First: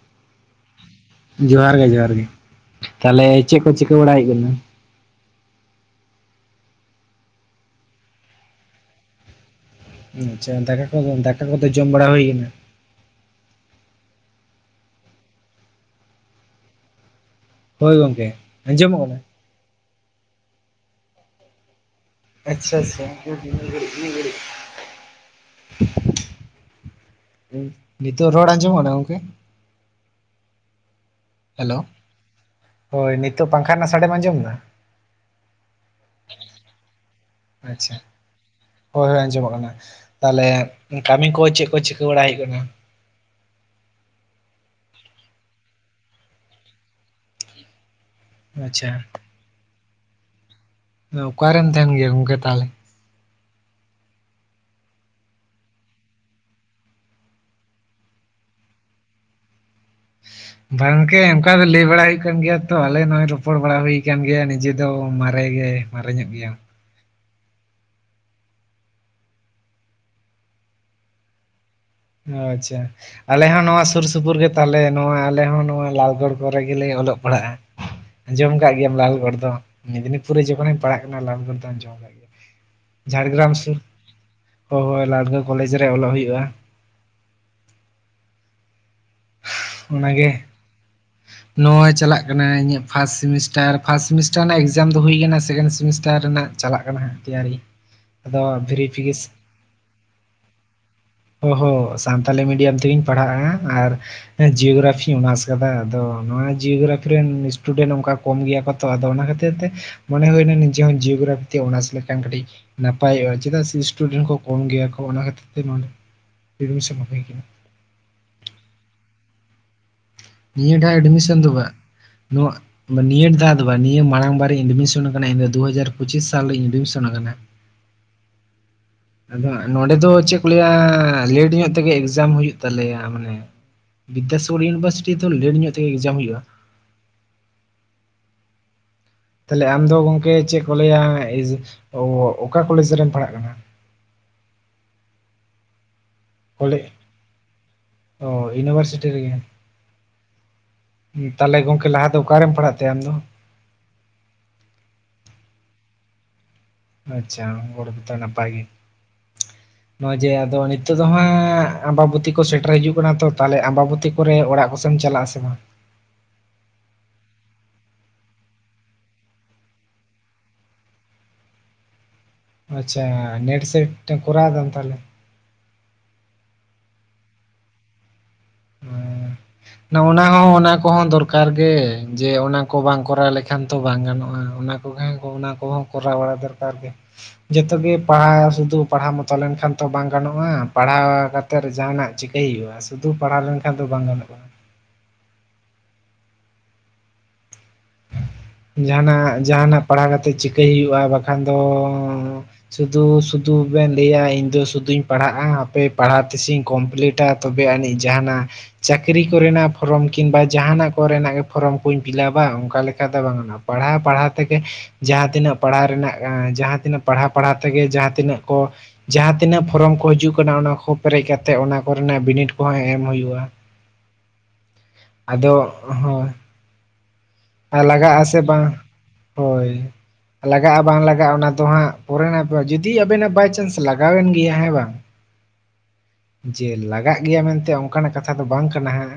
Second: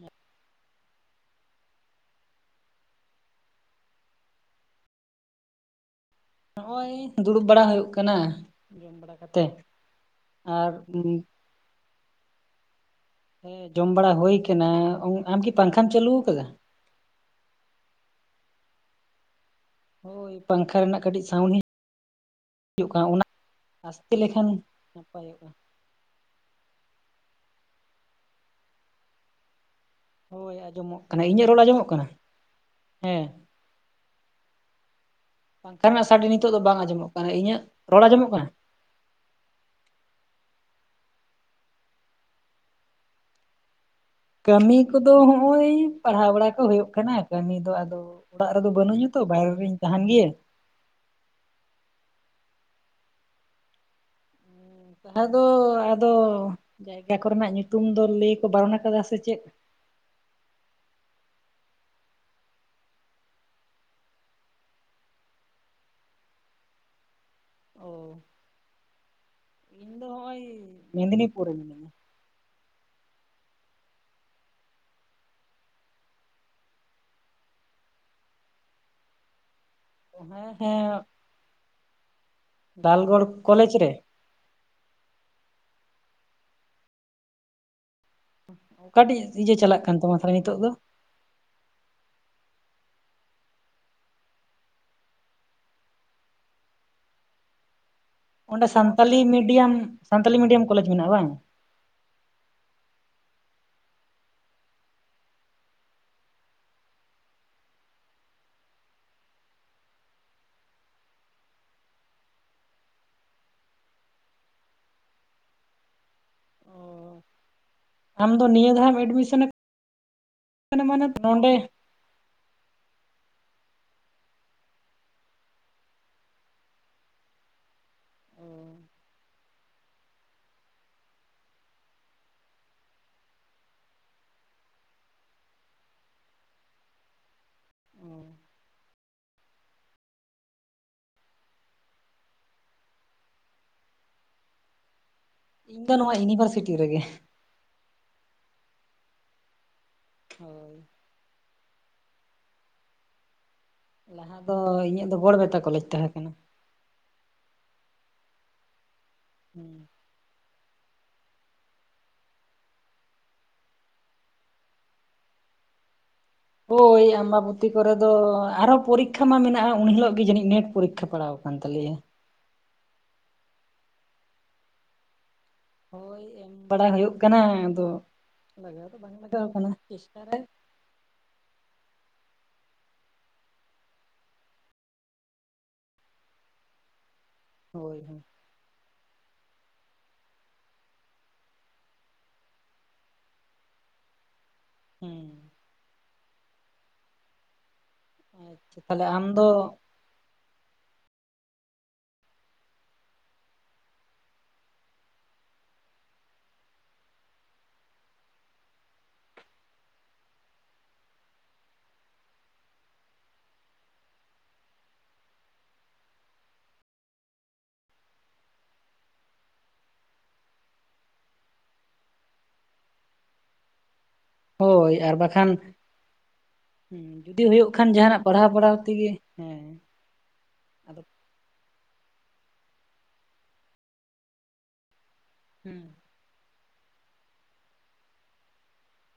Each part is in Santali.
ᱦᱮᱸ ᱡᱚᱦᱟᱨ ᱜᱮ ᱡᱚᱦᱟᱨ ᱜᱮ ᱛᱟᱦᱚᱞᱮ ᱪᱮᱫ ᱠᱚ ᱪᱤᱠᱟᱹ ᱵᱟᱹᱲᱟᱭᱮᱫ ᱠᱟᱱᱟ ᱱᱚᱜᱼᱚᱭ ᱫᱩᱲᱩᱵᱹ ᱵᱟᱹᱲᱟ ᱦᱩᱭᱩᱼᱜ ᱠᱟᱱᱟ ᱡᱚᱢ ᱵᱟᱹᱲᱟ ᱠᱟᱛᱮᱼᱜ ᱟᱪᱷᱟ ᱫᱟᱠᱟᱹ ᱠᱚ ᱫᱟᱠᱟᱹ ᱠᱚᱫᱚᱹ ᱡᱚᱢ ᱵᱟᱹᱲᱟ ᱦᱩᱭᱹ ᱠᱟᱱᱟ ᱦᱮᱸ ᱡᱚᱢ ᱵᱟᱹᱲᱟ ᱦᱳᱭ ᱠᱟᱱᱟ ᱟᱢᱹᱠᱤ ᱯᱟᱝᱹᱠᱷᱟᱟᱢ ᱪᱟᱹᱟᱞᱩ ᱠᱟᱫᱟ ᱾ ᱦᱳᱭ ᱜᱚᱝᱹᱠᱮ ᱟᱸᱡᱚᱢᱚᱼᱜ ᱠᱟᱱᱟ ᱦᱳᱭ ᱯᱟᱝᱹᱠᱷᱟ ᱨᱮᱱᱟᱼᱜ ᱠᱟᱹᱴᱤᱡ ᱥᱟᱣᱩᱱᱰᱹ ᱟᱪᱪᱷᱟ ᱟᱼᱭᱩ ᱠᱟᱱ ᱚᱱᱟ ᱟᱪᱪᱷᱟ ᱟᱥᱛᱮ ᱞᱮᱹᱠᱷᱟᱱ ᱱᱟᱯᱟᱭᱚᱜᱼᱟ ᱱᱤᱛᱚᱼᱜ ᱨᱚᱲᱹ ᱟᱸᱡᱚᱢᱚᱸᱜ ᱠᱟᱱᱟ ᱱᱟ ᱜᱚᱝᱹᱠᱮ ᱦᱳᱭ ᱟᱸᱡᱚᱢᱚᱼᱜ ᱠᱟᱱᱟ ᱤᱧᱟᱹᱜ ᱨᱚᱲ ᱟᱸᱡᱚᱢᱚᱼᱜ ᱠᱟᱱᱟ ᱦᱮᱸ ᱯᱟᱝᱹᱠᱷᱟ ᱨᱮᱹᱱᱟᱹ ᱥᱟᱹᱰᱮᱢ ᱟᱸᱡᱚᱢ ᱮᱫᱟᱹ ᱯᱟᱝᱹᱠᱷᱟᱸ ᱨᱮᱹᱱᱟ ᱥᱟᱹᱰᱤ ᱱᱤᱛᱚᱼᱜ ᱫᱚ ᱵᱟᱝ ᱟᱸᱡᱚᱢᱚᱼᱜ ᱠᱟᱱᱟ ᱤᱧᱟᱹᱜ ᱟᱪᱪᱷᱟ ᱨᱚᱲᱹ ᱟᱸᱡᱚᱢᱚᱼᱜ ᱠᱟᱱᱟ ᱦᱳᱭ ᱦᱳᱭ ᱟᱸᱡᱚᱢᱚᱼᱜ ᱠᱟᱱᱟ ᱛᱟᱦᱚᱸᱞᱮ ᱠᱟᱹᱢᱤ ᱠᱚ ᱪᱮᱫ ᱠᱚ ᱪᱤᱠᱟᱹ ᱵᱟᱲᱟᱼᱭ ᱦᱩᱭᱩᱼᱜ ᱠᱟᱱᱟ ᱠᱟᱹᱢᱤ ᱠᱚᱫᱚᱹ ᱦᱚᱜ ᱚᱭ ᱯᱟᱲᱦᱟᱣ ᱵᱟᱹᱲᱟ ᱠᱚ ᱦᱩᱭᱩᱼᱜ ᱠᱟᱱᱟ ᱠᱟᱹᱢᱤ ᱫᱚ ᱟᱼᱫᱚ᱾ ᱚᱲᱟᱼᱜ ᱨᱮᱫᱚ ᱵᱟᱹᱱᱩᱧ ᱟᱪᱪᱷᱟ ᱛᱚ ᱵᱟᱭᱨᱮ ᱨᱧ ᱛᱟᱦᱮᱸᱱ ᱜᱮᱭ. ᱚᱠᱟᱨᱮᱢ ᱛᱟᱦᱮᱸᱱ ᱜᱤᱭᱟ ᱜᱚᱝᱹᱠᱮ ᱛᱟᱦᱞᱮ ᱛᱟᱦᱚᱸ ᱫᱚ ᱟᱼᱫᱚ ᱡᱟᱭᱜᱼᱟ ᱠᱚᱹᱨᱮᱱᱟᱼᱜ ᱧᱩᱛᱩᱢ ᱫᱚ ᱞᱟᱹᱭ ᱠᱚ ᱵᱟᱹᱨᱚᱱᱟᱹ ᱟᱼᱠᱟᱫᱟ ᱥᱮ ᱪᱮᱫ [inaudible] ᱵᱟᱝᱹᱠᱮ ᱚᱱᱠᱟ ᱫᱚ ᱞᱟᱹᱭ ᱵᱟᱹᱲᱟ ᱦᱩᱭᱩᱼᱜ ᱠᱟᱱ ᱜᱮᱼᱭᱟ ᱛᱚ ᱟᱼᱞᱮ ᱱᱚᱦᱚᱼᱭ ᱨᱚᱯᱚᱲᱹ ᱵᱟᱹᱲᱟ ᱦᱩᱭᱹ ᱠᱟᱱᱟᱱ ᱜᱮᱼᱭᱟ ᱱᱤᱡᱮ ᱫᱚ ᱢᱟᱨᱮᱸ ᱜᱮ ᱢᱟᱨᱮ ᱧᱚᱜ ᱜᱮᱭᱟᱢ ᱚ ᱤᱧᱚ ᱫᱚ ᱦᱚᱜᱼᱚᱭ ᱢᱮᱸᱫᱱᱤᱯᱩᱨᱚᱨᱮ ᱢᱤᱱᱟᱧᱚᱟ ᱟᱪᱪᱷᱟ ᱟᱞᱮᱦ ᱱᱚᱣᱟ ᱥᱩᱨ ᱥᱩᱯᱩᱨ ᱜᱮ ᱛᱟᱞᱮ ᱟᱞᱮ ᱦᱚᱸᱱᱚᱣᱟ ᱟᱞᱮ ᱦᱚᱸ ᱱᱚᱣᱟ ᱞᱟᱞᱜᱚᱲ ᱠᱚᱨᱮ ᱜᱮᱞᱮ ᱚᱞᱚᱜ ᱯᱟᱲᱦᱟᱜᱼᱟ ᱟᱸᱡᱚᱢ ᱟᱠᱟᱟᱜ ᱜᱮᱭᱟᱢ ᱞᱟᱞ ᱜᱚᱲ ᱫᱚ ᱢᱮᱫᱽᱱᱤᱯᱩᱨ ᱨᱮ ᱦᱮᱸ ᱡᱚᱠᱷᱚᱱᱤᱧ ᱦᱮᱸ ᱯᱟᱲᱦᱟᱜ ᱠᱟᱱᱟ ᱞᱟᱞ ᱫᱚᱢ ᱟᱡᱚᱢ ᱠᱟᱜ ᱜᱮᱭᱟ ᱰᱟᱞᱜᱚᱲ ᱡᱷᱟᱲᱜᱨᱟᱢ ᱠᱚᱞᱮᱡᱽ ᱥᱩᱨ ᱨᱮ ᱦᱚ ᱦᱚᱭ ᱞᱟᱲᱠᱟ ᱠᱚᱞᱮᱡᱽ ᱨᱮ ᱚᱞᱚᱜ ᱦᱩᱭᱩᱜᱼᱟ ᱚᱠᱟᱴᱤᱡ ᱤᱭᱟᱹ ᱪᱟᱞᱟᱜ ᱠᱟᱱ ᱛᱟᱢᱟ ᱛᱟᱦᱞᱮ ᱱᱤᱛᱚᱜ ᱫᱚ ᱱᱚᱚᱭ ᱪᱟᱞᱟᱜ ᱠᱟᱱᱟ ᱤᱧᱟᱹᱜ ᱯᱷᱟᱥᱴ ᱥᱮᱢᱤᱥᱴᱟᱨ ᱯᱷᱟᱥᱴ ᱥᱮᱢᱤᱥᱴᱟᱨ ᱨᱮᱱᱟᱜ ᱮᱠᱡᱟᱢ ᱫᱚ ᱦᱩᱭ ᱠᱟᱱᱟ ᱥᱮᱠᱮᱱᱰ ᱥᱮᱢᱤᱥᱴᱟᱨ ᱨᱮᱱᱟᱜ ᱪᱟᱞᱟᱜ ᱠᱟᱱᱟ ᱦᱟᱺ ᱛᱮᱭᱟᱨᱤ ᱟᱫᱚ ᱚᱸᱰᱮ ᱥᱟᱱᱛᱟᱞᱤ ᱵᱷᱮᱨᱤᱯᱷᱤᱠᱮᱥ ᱢᱤᱰᱤᱭᱟᱢ ᱥᱟᱱᱛᱟᱞᱤ ᱢᱤᱰᱤᱭᱟᱢ ᱠᱚᱞᱮᱡᱽ ᱢᱮᱱᱟᱜᱼᱟ ᱵᱟᱝ [unintelligible] ᱥᱟᱱᱛᱟᱲᱤ ᱢᱤᱰᱤᱭᱟᱢ ᱛᱮᱜᱮᱧ ᱯᱟᱲᱦᱟᱜᱼᱟ ᱟᱨ ᱦᱮᱸ ᱡᱤᱭᱳᱜᱨᱟᱯᱷᱤ ᱚᱱᱟᱥ ᱠᱟᱫᱟ ᱟᱫᱚ, ᱱᱚᱣᱟ ᱡᱤᱭᱳᱜᱨᱟᱯᱷᱤ ᱨᱮᱱ ᱤᱥᱴᱩᱰᱮᱱᱴ ᱚᱱᱠᱟ ᱠᱚᱢ ᱜᱮᱭᱟ ᱠᱚ ᱾ ᱛᱚ ᱟᱫᱚ ᱚᱱᱟ ᱠᱷᱟᱹᱛᱤᱨ ᱛᱮ ᱢᱚᱱᱮ ᱦᱩᱭᱮᱱᱟ ᱱᱤᱡᱮ ᱦᱚ ᱡᱤᱭᱳᱜᱨᱟᱯᱷᱤ ᱛᱮ ᱚᱱᱟᱥ ᱞᱮᱠᱷᱟᱱ ᱠᱟᱹᱴᱤᱡ ᱱᱟᱯᱟᱭᱚᱜᱼᱟ ᱪᱮᱫᱟᱜ ᱥᱮ ᱥᱴᱩᱰᱮᱱᱴ ᱠᱚ ᱠᱚᱢ ᱜᱮᱭᱟ ᱠᱚ, ᱚᱱᱟ ᱠᱷᱟᱹᱛᱤᱨ ᱛᱮ ᱱᱚᱰᱮ ᱮᱰᱢᱤᱥᱚᱱ ᱦᱩᱭ ᱠᱟᱱᱟ‌᱾ ᱟᱢ ᱫᱚ ᱱᱤᱭᱟᱹ ᱫᱷᱟᱣ ᱮᱢ ᱮᱰᱢᱤᱥᱚᱱ ᱠᱟᱱᱟ ᱱᱤᱭᱟᱹᱴᱟᱜ ᱢᱟᱱᱮ ᱮᱰᱢᱤᱥᱚᱱ ᱫᱚ ᱱᱚᱰᱮ ᱵᱟ ᱱᱚᱣᱟ ᱱᱤᱭᱟᱹ ᱫᱷᱟᱣ ᱫᱚ ᱵᱟ, ᱱᱤᱭᱟᱹ ᱢᱟᱲᱟᱝ ᱵᱟᱨᱤᱧ ᱮᱰᱢᱤᱥᱚᱱ ᱟᱠᱟᱱᱟ ᱤᱧ ᱫᱚ ᱫᱩ ᱦᱟᱡᱟᱨ ᱯᱚᱸᱪᱤᱥ ᱥᱟᱞ ᱨᱤᱧ ᱮᱰᱢᱤᱥᱚᱱ ᱠᱟᱱᱟ ᱾ ᱚ ᱾ ᱟᱫᱚ ᱦᱟᱸᱜ ᱱᱚᱸᱰᱮ ᱫᱚ ᱪᱮᱫ ᱠᱚ ᱞᱟᱹᱭᱟ ᱞᱮᱴ ᱧᱚᱜ ᱛᱮᱜᱮ ᱮᱠᱡᱟᱢ ᱦᱩᱭᱩᱜ ᱛᱟᱞᱮᱭᱟ ᱢᱟᱱᱮ, ᱵᱤᱫᱽᱫᱟ ᱥᱟᱜᱚᱨ ᱤᱭᱩᱱᱤᱵᱷᱟᱨᱥᱤᱴᱤ ᱫᱚ ᱞᱮᱹᱴ ᱧᱚᱜ ᱛᱮᱜᱮ ᱮᱠᱡᱟᱢ ᱦᱩᱭᱩᱜᱼᱟ, ᱚ ᱛᱟᱦᱞᱮ ᱟᱢ ᱫᱚ ᱜᱚᱝᱠᱮ ᱪᱮᱫ ᱠᱚ ᱞᱟᱹᱭᱟ [unintelligible] ᱚᱠᱟ ᱠᱚᱞᱮᱡᱽ ᱨᱮᱢ ᱯᱟᱲᱦᱟᱜ ᱠᱟᱱᱟ? ᱤᱧ ᱫᱚ ᱱᱚᱣᱟ ᱤᱭᱩᱱᱤᱵᱷᱟᱨᱥᱤᱴᱤ ᱠᱚᱞᱮ ᱨᱮᱜᱮ, ᱚ ᱤᱭᱩᱱᱤᱵᱷᱟᱨᱥᱤᱴᱤ ᱨᱮᱜᱮ, ᱦᱳᱭ ᱾ ᱛᱟᱦᱚᱞᱮ ᱜᱚᱢᱠᱮ ᱞᱟᱦᱟ ᱫᱚ ᱚᱠᱟ ᱨᱮᱢ ᱯᱟᱲᱦᱟᱜ ᱛᱟᱦᱮᱸᱜᱼᱟ ᱟᱢ ᱫᱚ? ᱞᱟᱦᱟ ᱫᱚ ᱤᱧᱟᱹᱜ ᱫᱚ ᱜᱚᱲᱵᱮᱛᱟ ᱠᱚᱞᱮᱡᱽ ᱛᱟᱸᱦᱮ ᱠᱟᱱᱟ᱾ ᱟᱪᱪᱷᱟ ᱜᱚᱲᱵᱮᱛᱟ ᱱᱟᱯᱟᱭ ᱜᱮ᱾ ᱦᱮᱸ ᱱᱚᱜᱚᱭ ᱡᱮ ᱟᱫᱚ ᱱᱤᱛᱚᱜ ᱫᱚ ᱦᱟᱸᱜ ᱟᱢᱵᱟᱵᱚᱛᱤ ᱠᱚ ᱥᱮᱴᱮᱨ ᱦᱤᱡᱩᱜ ᱠᱟᱱᱟ ᱛᱚ ᱛᱟᱦᱚᱞᱮ ᱟᱢᱵᱟᱵᱚᱛᱤ᱾ ᱠᱚᱨᱮ ᱚᱲᱟᱜ ᱠᱚᱥᱮᱢ ᱪᱟᱞᱟᱜᱼᱟ ᱥᱮ ᱵᱟᱝ᱾ ᱦᱳᱭ ᱟᱢᱵᱟᱵᱚᱛᱤ ᱠᱚᱨᱮ ᱫᱚ ᱟᱨ ᱦᱚᱸ ᱯᱚᱨᱤᱠᱠᱷᱟ ᱢᱟ ᱢᱮᱱᱟᱜᱼᱟ ᱩᱱ ᱦᱤᱞᱳᱜ ᱜᱮ ᱡᱟᱹᱱᱤᱡ ᱱᱮᱴ ᱯᱚᱨᱤᱠᱠᱷᱟ ᱯᱟᱲᱟᱣ ᱟᱠᱟᱱ ᱛᱟᱞᱮᱭᱟ᱾ ᱟᱪᱪᱷᱟ ᱱᱮᱴ ᱥᱮᱴ ᱮᱢ ᱠᱚᱨᱟᱣ ᱫᱟᱢ ᱛᱟᱦᱚᱞᱮ᱾ ᱦᱳᱭ ᱮᱢ ᱵᱟᱲᱟ ᱦᱩᱭᱩᱜ ᱠᱟᱱᱟ ᱟᱫᱚ ᱞᱟᱜᱟᱣ ᱫᱚ ᱵᱟᱝ ᱞᱟᱜᱟᱣ ᱠᱟᱱᱟ ᱱᱚᱜ ᱚᱱᱟ ᱪᱮᱥᱴᱟᱨᱮ ᱦᱚᱸ ᱚᱱᱟ ᱠᱚᱦᱚᱸ ᱫᱚᱨ ᱠᱟᱨ ᱜᱮ, ᱡᱮ ᱚᱱᱟ ᱠᱚ ᱵᱟᱝ ᱠᱚᱨᱟᱣ ᱞᱮᱠᱷᱟᱱ ᱛᱚ ᱵᱟᱝ ᱜᱟᱱᱚᱜᱼᱟ ᱚᱱᱟ ᱠᱚᱜᱮ ᱚᱱᱟ ᱠᱚᱦᱚᱸ ᱠᱚᱨᱟᱣ ᱵᱟᱲᱟ ᱫᱚᱨᱠᱟᱨ ᱜᱮ᱾ [unintelligible] ᱡᱚᱛᱚ ᱜᱮ ᱦᱳᱭ ᱯᱟᱥ ᱫᱚ᱾ ᱯᱟᱲᱦᱟᱣ ᱢᱚᱛᱚ ᱞᱮᱱᱠᱷᱟᱱ ᱛᱚ ᱵᱟᱝ ᱜᱟᱱᱚᱜᱼᱟ, ᱯᱟᱲᱦᱟᱣ ᱠᱟᱛᱮᱫ ᱡᱟᱦᱟᱸᱱᱟᱜ ᱪᱤᱠᱟᱹᱭ ᱦᱩᱭᱩᱜᱼᱟ ᱥᱩᱫᱩ᱾ ᱯᱟᱲᱦᱟᱣ ᱞᱮᱱᱠᱷᱟᱱ ᱫᱚ ᱵᱟᱝ ᱜᱟᱱᱚᱜᱼᱟ᱾ ᱦᱩᱸ ᱟᱪᱪᱷᱟ ᱛᱟᱦᱚᱞᱮ ᱟᱢ ᱡᱟᱦᱟᱱᱟᱜ, ᱫᱚ ᱡᱟᱦᱟᱱᱟᱜ ᱯᱟᱲᱦᱟᱣ ᱠᱟᱛᱮ ᱪᱤᱠᱟᱹᱭ ᱦᱩᱭᱩᱜᱼᱟ ᱵᱟᱠᱷᱟᱱ ᱫᱚ᱾ ᱥᱩᱫᱷᱩ ᱥᱩᱫᱷᱩ ᱵᱮᱱ ᱞᱟᱹᱭᱟ ᱤᱧ ᱫᱚ ᱥᱩᱫᱩᱧ ᱯᱟᱲᱦᱟᱜᱼᱟ ᱦᱟᱯᱮ ᱯᱟᱲᱦᱟᱜ ᱛᱤᱥᱤᱧ ᱠᱚᱢᱯᱞᱤᱴᱟ ᱾ ᱛᱚᱵᱮ ᱟᱹᱱᱤᱡ ᱡᱟᱦᱟᱸᱱᱟᱜ ᱪᱟᱹᱠᱨᱤ ᱠᱚᱨᱮᱱᱟᱜ ᱯᱷᱨᱚᱢ ᱠᱤᱢᱵᱟ ᱡᱟᱦᱱᱟᱜ ᱠᱚᱨᱮᱱᱟᱜ ᱯᱷᱨᱚᱢ ᱠᱩᱧ ᱯᱷᱤᱞᱟᱯᱟ. ᱚᱱᱠᱟ ᱾ ᱚᱠᱟ ᱞᱮᱠᱟ ᱫᱚ ᱵᱟᱝ ᱜᱟᱱᱚᱜᱼᱟ ᱯᱟᱲᱦᱟᱣ ᱯᱟᱲᱦᱟᱣ ᱛᱮᱜᱮ ᱡᱟᱦᱟᱸ ᱛᱤᱱᱟᱹᱜ ᱯᱟᱲᱦᱟᱣ ᱨᱮᱱᱟᱜ ᱡᱟᱦᱟᱸ ᱛᱤᱱᱟᱹᱜ ᱯᱟᱲᱦᱟᱣ ᱯᱟᱲᱦᱟᱣ ᱛᱮᱜᱮ ᱡᱟᱦᱟᱸ ᱛᱤᱱᱟᱹᱜ ᱠᱚ ᱡᱟᱦᱟᱸ ᱛᱤᱱᱟᱹᱜ ᱯᱷᱚᱨᱚᱢ ᱠᱚ ᱦᱤᱡᱩᱜ ᱠᱟᱱᱟ, ᱚᱱᱟ ᱠᱚ ᱯᱮᱨᱮᱡ ᱠᱟᱛᱮ ᱚᱱᱟ ᱠᱚᱨᱮᱱᱟᱜ ᱵᱤᱱᱤᱰ ᱠᱚᱦᱚᱸ ᱮᱢ ᱦᱩᱭᱩᱜᱼᱟ ᱾ ᱦᱳᱭ ᱟᱨ ᱵᱟᱠᱷᱟᱱ ᱦᱳᱭ ᱦᱮᱸ, ᱡᱩᱫᱤ ᱦᱩᱭᱩᱜ ᱠᱷᱟᱱ ᱞᱟᱜᱟᱜ ᱡᱟᱦᱱᱟᱜ ᱟᱥᱮ ᱯᱟᱲᱦᱟᱣ ᱵᱟᱝ ᱯᱟᱲᱦᱟᱣ ᱛᱤᱜᱤ ᱦᱮᱸ ᱾ ᱦᱳᱭ ᱞᱟᱜᱟᱜᱼᱟ ᱵᱟᱝ ᱞᱟᱜᱟᱜᱼᱟ ᱚᱱᱟ ᱫᱚ ᱦᱟᱸᱜ ᱯᱚᱨᱮᱱᱟᱮ, ᱡᱩᱫᱤ ᱟᱵᱮᱱᱟᱜ ᱵᱟᱭᱪᱟᱱᱥ ᱞᱟᱜᱟᱣᱮᱱ ᱜᱮᱭᱟ ᱦᱮᱸ ᱵᱟᱝ ᱾ ᱦᱩᱸ ᱾ ᱡᱮ ᱞᱟᱜᱟᱜ ᱜᱮᱭᱟ ᱢᱮᱱᱛᱮ ᱚᱱᱠᱟᱱᱟᱜ ᱠᱟᱛᱷᱟ ᱫᱚ ᱵᱟᱝ ᱠᱟᱱᱟ ᱦᱟᱸᱜ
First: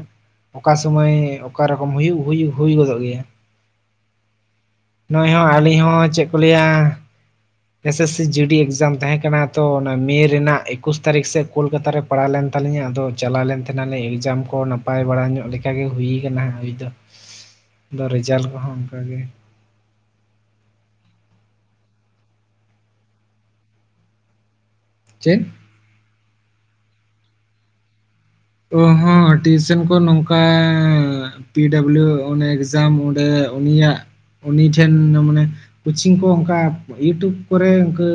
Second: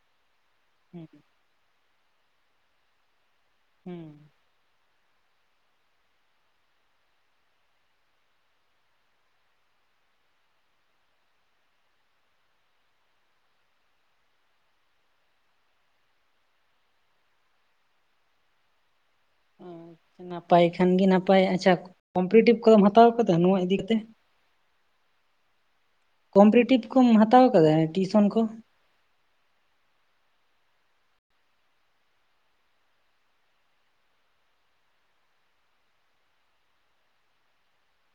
ᱚᱠᱟ ᱦᱩᱸ ᱥᱚᱢᱚᱭ ᱚᱠᱟ ᱨᱚᱠᱚᱢ ᱦᱩᱭᱩᱜ ᱦᱩᱭ ᱜᱚᱫᱚᱜ ᱜᱮᱭᱟ᱾ ᱦᱩᱸ ᱱᱚᱜᱼᱚᱭ ᱦᱚᱸ ᱟᱹᱞᱤᱧ ᱦᱚᱸ ᱪᱮᱫ ᱠᱚ ᱞᱟᱹᱭᱟ᱾ ᱮᱥᱮᱥᱥᱤ ᱡᱤᱰᱤ ᱮᱜᱡᱟᱢ ᱛᱟᱦᱮᱸ ᱠᱟᱱᱟ ᱛᱚ ᱚᱱᱟ ᱢᱮ ᱨᱮᱱᱟᱜ ᱮᱠᱩᱥ ᱛᱟᱹᱨᱤᱠᱷ ᱥᱮᱫ ᱠᱳᱞᱠᱟᱛᱟ ᱨᱮ ᱾ ᱯᱟᱲᱟᱣ ᱞᱮᱱ ᱛᱟᱞᱤᱧᱟ ᱟᱫᱚ ᱪᱟᱞᱟᱣ ᱞᱮᱱ ᱛᱟᱦᱮᱱᱟᱞᱮ ᱮᱠᱡᱟᱢ ᱠᱚ ᱱᱟᱯᱟᱭ ᱵᱟᱲᱟ ᱧᱚᱜ ᱞᱮᱠᱟᱜᱮ ᱦᱩᱭᱩᱭᱟᱠᱟᱱᱟᱜ ᱦᱩᱭ ᱫᱚ ᱾ ᱟᱫᱚ ᱨᱮᱡᱟᱞᱴ ᱠᱚᱦᱚᱸ ᱚᱱᱠᱟ ᱜᱮ ᱟᱪᱪᱷᱟ, ᱱᱟᱯᱟᱭ ᱠᱷᱟᱱ ᱜᱮ ᱱᱟᱯᱟᱭ ᱾ ᱟᱪᱪᱷᱟ, ᱠᱚᱢᱯᱤᱴᱤᱴᱤᱵᱷ ᱠᱚᱫᱢ ᱦᱟᱛᱟᱣ ᱠᱟᱫᱟ ᱱᱚᱣᱟ ᱤᱫᱤ ᱠᱟᱛᱮ ᱾ [inaudible] ᱪᱮᱫ? ᱠᱚᱢᱯᱨᱤᱴᱤᱵᱷ ᱠᱚᱢ ᱦᱟᱛᱟᱣ ᱟᱠᱟᱫᱟ ᱴᱤᱭᱩᱥᱚᱱ ᱠᱚ? ᱚ, ᱦᱚᱸ ᱾ ᱴᱤᱭᱩᱥᱮᱱ ᱠᱚ ᱱᱚᱝᱠᱟ ᱾ ᱯᱤ ᱰᱟᱵᱞᱤᱭᱩ ᱚᱱᱮ ᱮᱠᱡᱟᱢ ᱚᱸᱰᱮ ᱩᱱᱤᱭᱟᱜ ᱩᱱᱤ ᱴᱷᱮᱱ ᱢᱟᱱᱮ ᱠᱳᱪᱤᱝ ᱠᱚ ᱚᱱᱠᱟ ᱭᱩᱴᱩᱵᱽ ᱠᱚᱨᱮ ᱚᱱᱠᱟᱹ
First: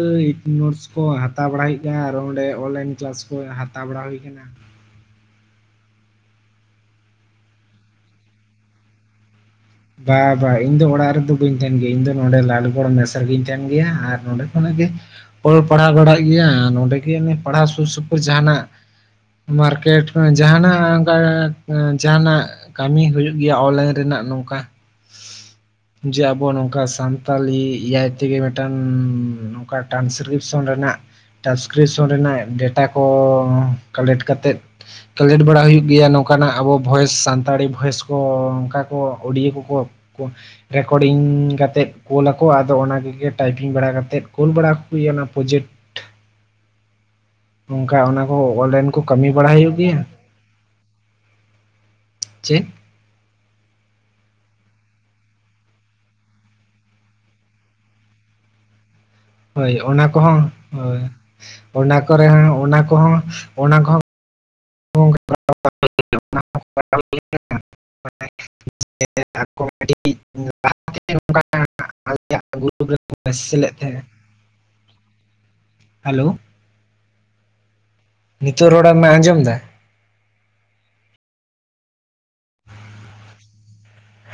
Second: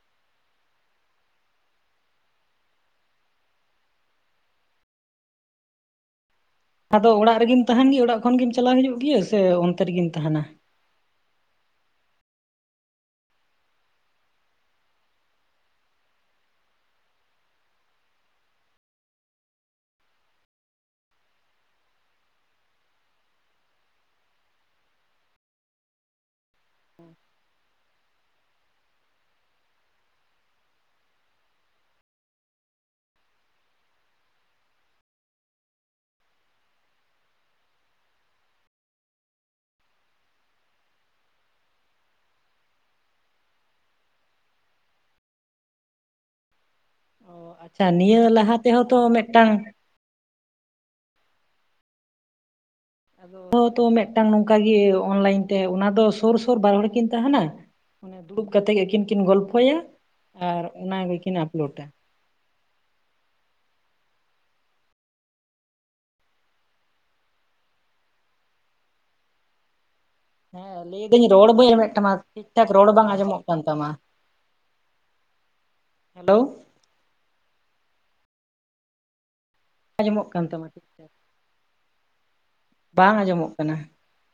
ᱱᱳᱴᱥ ᱠᱚ ᱦᱟᱛᱟᱣ ᱵᱟᱲᱟᱭ ᱦᱩᱭᱩᱜ ᱜᱮᱭ ᱟᱨ ᱚᱸᱰᱮ ᱚᱱᱞᱟᱭᱤᱱ ᱠᱞᱟᱥ ᱠᱚ ᱦᱟᱛᱟᱣ ᱵᱟᱲᱟ ᱦᱩᱭ ᱟᱠᱟᱱᱟ ᱾ ᱟᱫᱚ ᱚᱲᱟᱜ ᱨᱮᱜᱮᱢ ᱛᱟᱦᱮᱱ ᱜᱮ ᱚᱲᱟᱜ ᱠᱷᱚᱱ ᱜᱮᱢ ᱪᱟᱞᱟᱣ ᱦᱤᱡᱩᱜ ᱜᱮᱭᱟ ᱥᱮ ᱚᱱ ᱵᱟᱭ ᱵᱟᱭ ᱤᱧ ᱫᱚ ᱚᱲᱟᱜ ᱨᱮᱫᱚ ᱵᱟᱹᱧ ᱛᱟᱦᱮᱱ ᱜᱮᱭᱟ᱾ ᱤᱧ ᱫᱚ ᱱᱚᱰᱮ ᱞᱟᱞᱜᱚᱲ ᱢᱮᱥ ᱨᱮ ᱜᱤᱧ ᱛᱟᱦᱮᱱ ᱜᱮᱭᱟ ᱟᱨ ᱱᱚᱰᱮ ᱠᱷᱚᱱᱟᱜ ᱜᱮ ᱚᱞ ᱯᱟᱲᱦᱟᱣ ᱵᱟᱲᱟᱜ ᱜᱮᱭᱟ ᱱᱚᱸᱰᱮ ᱜᱮ ᱯᱟᱲᱦᱟᱣ ᱥᱩᱨ ᱥᱩᱯᱩᱨ ᱡᱟᱦᱟᱸᱱᱟᱜ ᱢᱟᱨᱠᱮᱴ ᱡᱟᱦᱟᱸᱱᱟᱜ ᱚᱱᱠᱟ ᱡᱟᱦᱟᱸᱱᱟᱜ ᱠᱟᱹᱢᱤ ᱦᱩᱭᱩᱜ ᱜᱮᱭᱟ ᱚᱱᱞᱟᱭᱤᱱ ᱨᱮᱱᱟᱜ ᱱᱚᱝᱠᱟ ᱾ [inaudible] ᱡᱮ ᱟᱵᱚ ᱱᱚᱝᱠᱟ ᱥᱟᱱᱛᱟᱞᱤ ᱮᱭᱟᱭ ᱛᱮᱜᱮ ᱢᱤᱫᱴᱟᱱ ᱱᱚᱝᱠᱟ ᱴᱟᱱᱥᱠᱨᱤᱯᱥᱚᱱ ᱨᱮᱱᱟᱜ ᱴᱟᱱᱠᱨᱤᱯᱥᱚᱱ ᱨᱮᱱᱟᱜ ᱰᱮᱴᱟ ᱠᱚ ᱠᱟᱞᱮᱠᱴ ᱠᱟᱛᱮᱫ ᱠᱟᱞᱮᱴ ᱵᱟᱲᱟ ᱦᱩᱭᱩᱜ ᱜᱮᱭᱟ ᱱᱚᱝᱠᱟᱱᱟᱜ ᱟᱵᱚ ᱵᱷᱚᱭᱮᱥ ᱥᱟᱱᱛᱟᱲᱤ ᱵᱷᱚᱭᱮᱥ ᱠᱚ ᱚᱱᱠᱟ ᱠᱚ ᱚᱰᱤᱭᱳ ᱠᱚ ᱠᱚ ᱠᱩᱥ ᱨᱮᱠᱚᱨᱰᱤᱝ ᱠᱟᱛᱮᱫ ᱠᱩᱞ ᱟᱠᱚ ᱟᱫᱚ ᱚᱱᱟ ᱠᱚᱜᱮ ᱴᱟᱭᱯᱤᱝ ᱵᱟᱲᱟ ᱠᱟᱛᱮᱫ ᱠᱩᱞ ᱵᱟᱲᱟ ᱠᱚ ᱦᱩᱭᱩᱜᱼᱟ ᱚᱱᱟ ᱯᱨᱚᱡᱮᱴ ᱾ ᱚ ᱟᱪᱪᱷᱟ ᱚᱱᱠᱟ ᱱᱤᱭᱟᱹ ᱚᱱᱟ ᱠᱚ ᱞᱟᱦᱟ ᱛᱮᱦᱚᱸ ᱚᱱᱞᱟᱭᱤᱱ ᱛᱚ ᱠᱚ ᱠᱟᱹᱢᱤ ᱵᱟᱲᱟ ᱢᱤᱫᱴᱟᱝ ᱦᱩᱭᱩᱜ ᱜᱮᱭᱟ ᱾ ᱪᱮᱫ? ᱟᱫᱚ ᱛᱚ ᱢᱤᱫᱴᱟᱝ ᱱᱚᱝᱠᱟᱜᱮ ᱚᱱᱞᱟᱭᱤᱱ ᱛᱮ ᱚᱱᱟ ᱫᱚ ᱥᱩᱨ ᱥᱩᱨ ᱵᱟᱨ ᱦᱚᱲ ᱠᱤᱱ ᱛᱟᱦᱮᱱᱟ ᱚᱱᱮ ᱫᱩᱲᱩᱵ ᱠᱟᱛᱮ ᱟᱹᱠᱤᱱ ᱠᱤᱱ ᱜᱚᱞᱯᱷᱚᱭᱟ ᱦᱳᱭ ᱚᱱᱟ ᱠᱚᱦᱚᱸ ᱟᱨ ᱚᱱᱟ ᱦᱳᱭ ᱜᱮ ᱠᱤᱱ ᱟᱯᱞᱳᱰᱟ ᱾ ᱚᱱᱟ ᱠᱚᱨᱮ ᱦᱚᱸ ᱚᱱᱟ ᱠᱚ ᱦᱚᱸ ᱚᱱᱟ ᱠᱚ ᱦᱚᱸ [unintelligible] [unintelligible] ᱦᱮᱸ, ᱞᱟᱹᱭᱫᱟᱹᱧ ᱨᱚᱲ ᱵᱟᱹᱧ ᱮᱢᱮᱫ ᱛᱟᱢᱟ ᱟᱞᱮᱭᱟᱜ ᱴᱷᱤᱠ ᱴᱷᱟᱠ ᱨᱚᱲ ᱜᱨᱩᱯ ᱵᱟᱝ ᱨᱮᱠᱚ ᱟᱸᱡᱚᱢᱚᱜ ᱢᱮᱥᱮᱡ ᱠᱟᱱ ᱞᱮᱫ ᱛᱟᱢᱟ ᱾ ᱛᱟᱦᱮᱸᱜ ᱦᱮᱞᱳ ᱾ ᱱᱤᱛᱚᱜ ᱨᱚᱲ ᱮᱢ ᱟᱸᱡᱚᱢ ᱫᱟ? ᱟᱸᱡᱚᱢᱚᱜ ᱠᱟᱱ ᱛᱟᱢᱟ ᱴᱷᱤᱠ ᱴᱷᱟᱠ ᱾ ᱵᱟᱝ ᱟᱸᱡᱚᱢᱚᱜ ᱠᱟᱱᱟ ᱾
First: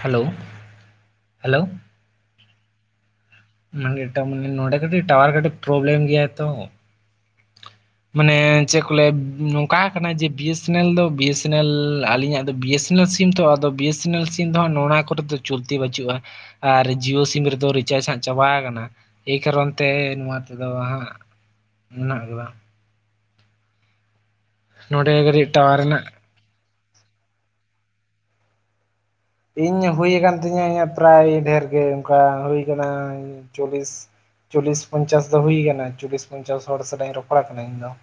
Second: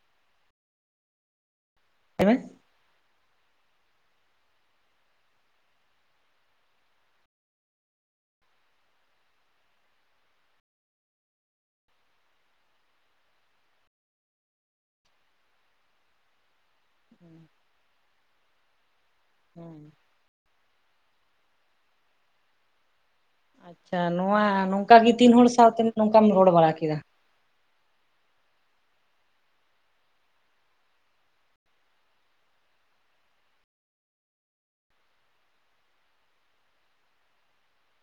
Hello hello. [unintelligible] ᱢᱟᱱᱮ ᱮᱴᱟ ᱢᱟᱱᱮ ᱱᱚᱰᱮ ᱴᱟᱣᱟᱨ ᱜᱟᱴᱤᱡ ᱯᱨᱳᱵᱞᱮᱢ ᱜᱮᱭᱟᱭ ᱛᱚ᱾ ᱢᱟᱱᱮ ᱪᱮᱫ ᱠᱚ ᱞᱟᱹᱭᱟ ᱱᱚᱝᱠᱟ ᱠᱟᱱᱟ ᱡᱮ ᱵᱤᱭᱮᱥᱮᱱᱮᱞ ᱫᱚ ᱵᱤᱭᱮᱥᱮᱱᱮᱞ ᱟᱞᱤᱧᱟᱜ ᱫᱚ ᱵᱤᱭᱮᱥ [unintelligible] ᱥᱤᱢ ᱛᱚ ᱟᱫᱚ ᱵᱤᱭᱮᱥᱮᱱᱮᱞ ᱥᱤᱢ ᱫᱚ ᱱᱚᱣᱟ ᱠᱚᱨᱮ ᱫᱚ ᱪᱚᱞᱛᱤ ᱵᱟᱹᱪᱩᱜᱼᱟ ᱟᱨ ᱡᱤᱭᱳ ᱥᱤᱢ ᱨᱮᱫᱚ ᱨᱤᱪᱟᱨᱡᱽ ᱦᱟᱸᱜ ᱪᱟᱵᱟ ᱠᱟᱱᱟ ᱮᱭ ᱠᱟᱨᱚᱱ ᱦᱮᱸ ᱛᱮ ᱱᱚᱣᱟ ᱛᱮᱫᱚ ᱦᱟᱸᱜ ᱢᱮᱱᱟᱜ ᱟᱠᱟᱫᱟ ᱟᱪᱪᱷᱟ᱾ ᱱᱚᱣᱟ ᱱᱚᱰᱮ ᱱᱚᱝᱠᱟᱜᱤ ᱛᱤᱱ ᱠᱟᱹᱴᱤᱡ ᱦᱚᱲ ᱴᱟᱣᱟᱨ ᱥᱟᱶᱛᱮ ᱨᱮᱱᱟᱜ ᱱᱚᱝᱠᱟᱢ ᱨᱚᱲ ᱵᱟᱲᱟ ᱠᱮᱫᱟ ᱤᱧ ᱦᱩᱭ ᱟᱠᱟᱱ ᱛᱤᱧᱟᱹ ᱤᱧᱟᱹᱜ ᱯᱨᱟᱭ ᱰᱷᱮᱨ ᱜᱮ ᱚᱱᱠᱟ ᱦᱩᱭ ᱠᱟᱱᱟ ᱪᱚᱞᱞᱤᱥ ᱪᱚᱞᱞᱤᱥ ᱯᱚᱸᱧᱪᱟᱥ ᱫᱚ ᱦᱩᱭ ᱠᱟᱱᱟ ᱪᱚᱞᱞᱤᱥ ᱯᱚᱸᱧᱪᱟᱥ ᱦᱚᱲ ᱥᱟᱞᱟᱜ ᱤᱧ ᱨᱚᱯᱚᱲ ᱠᱟᱱᱟ ᱤᱧ ᱫᱚ᱾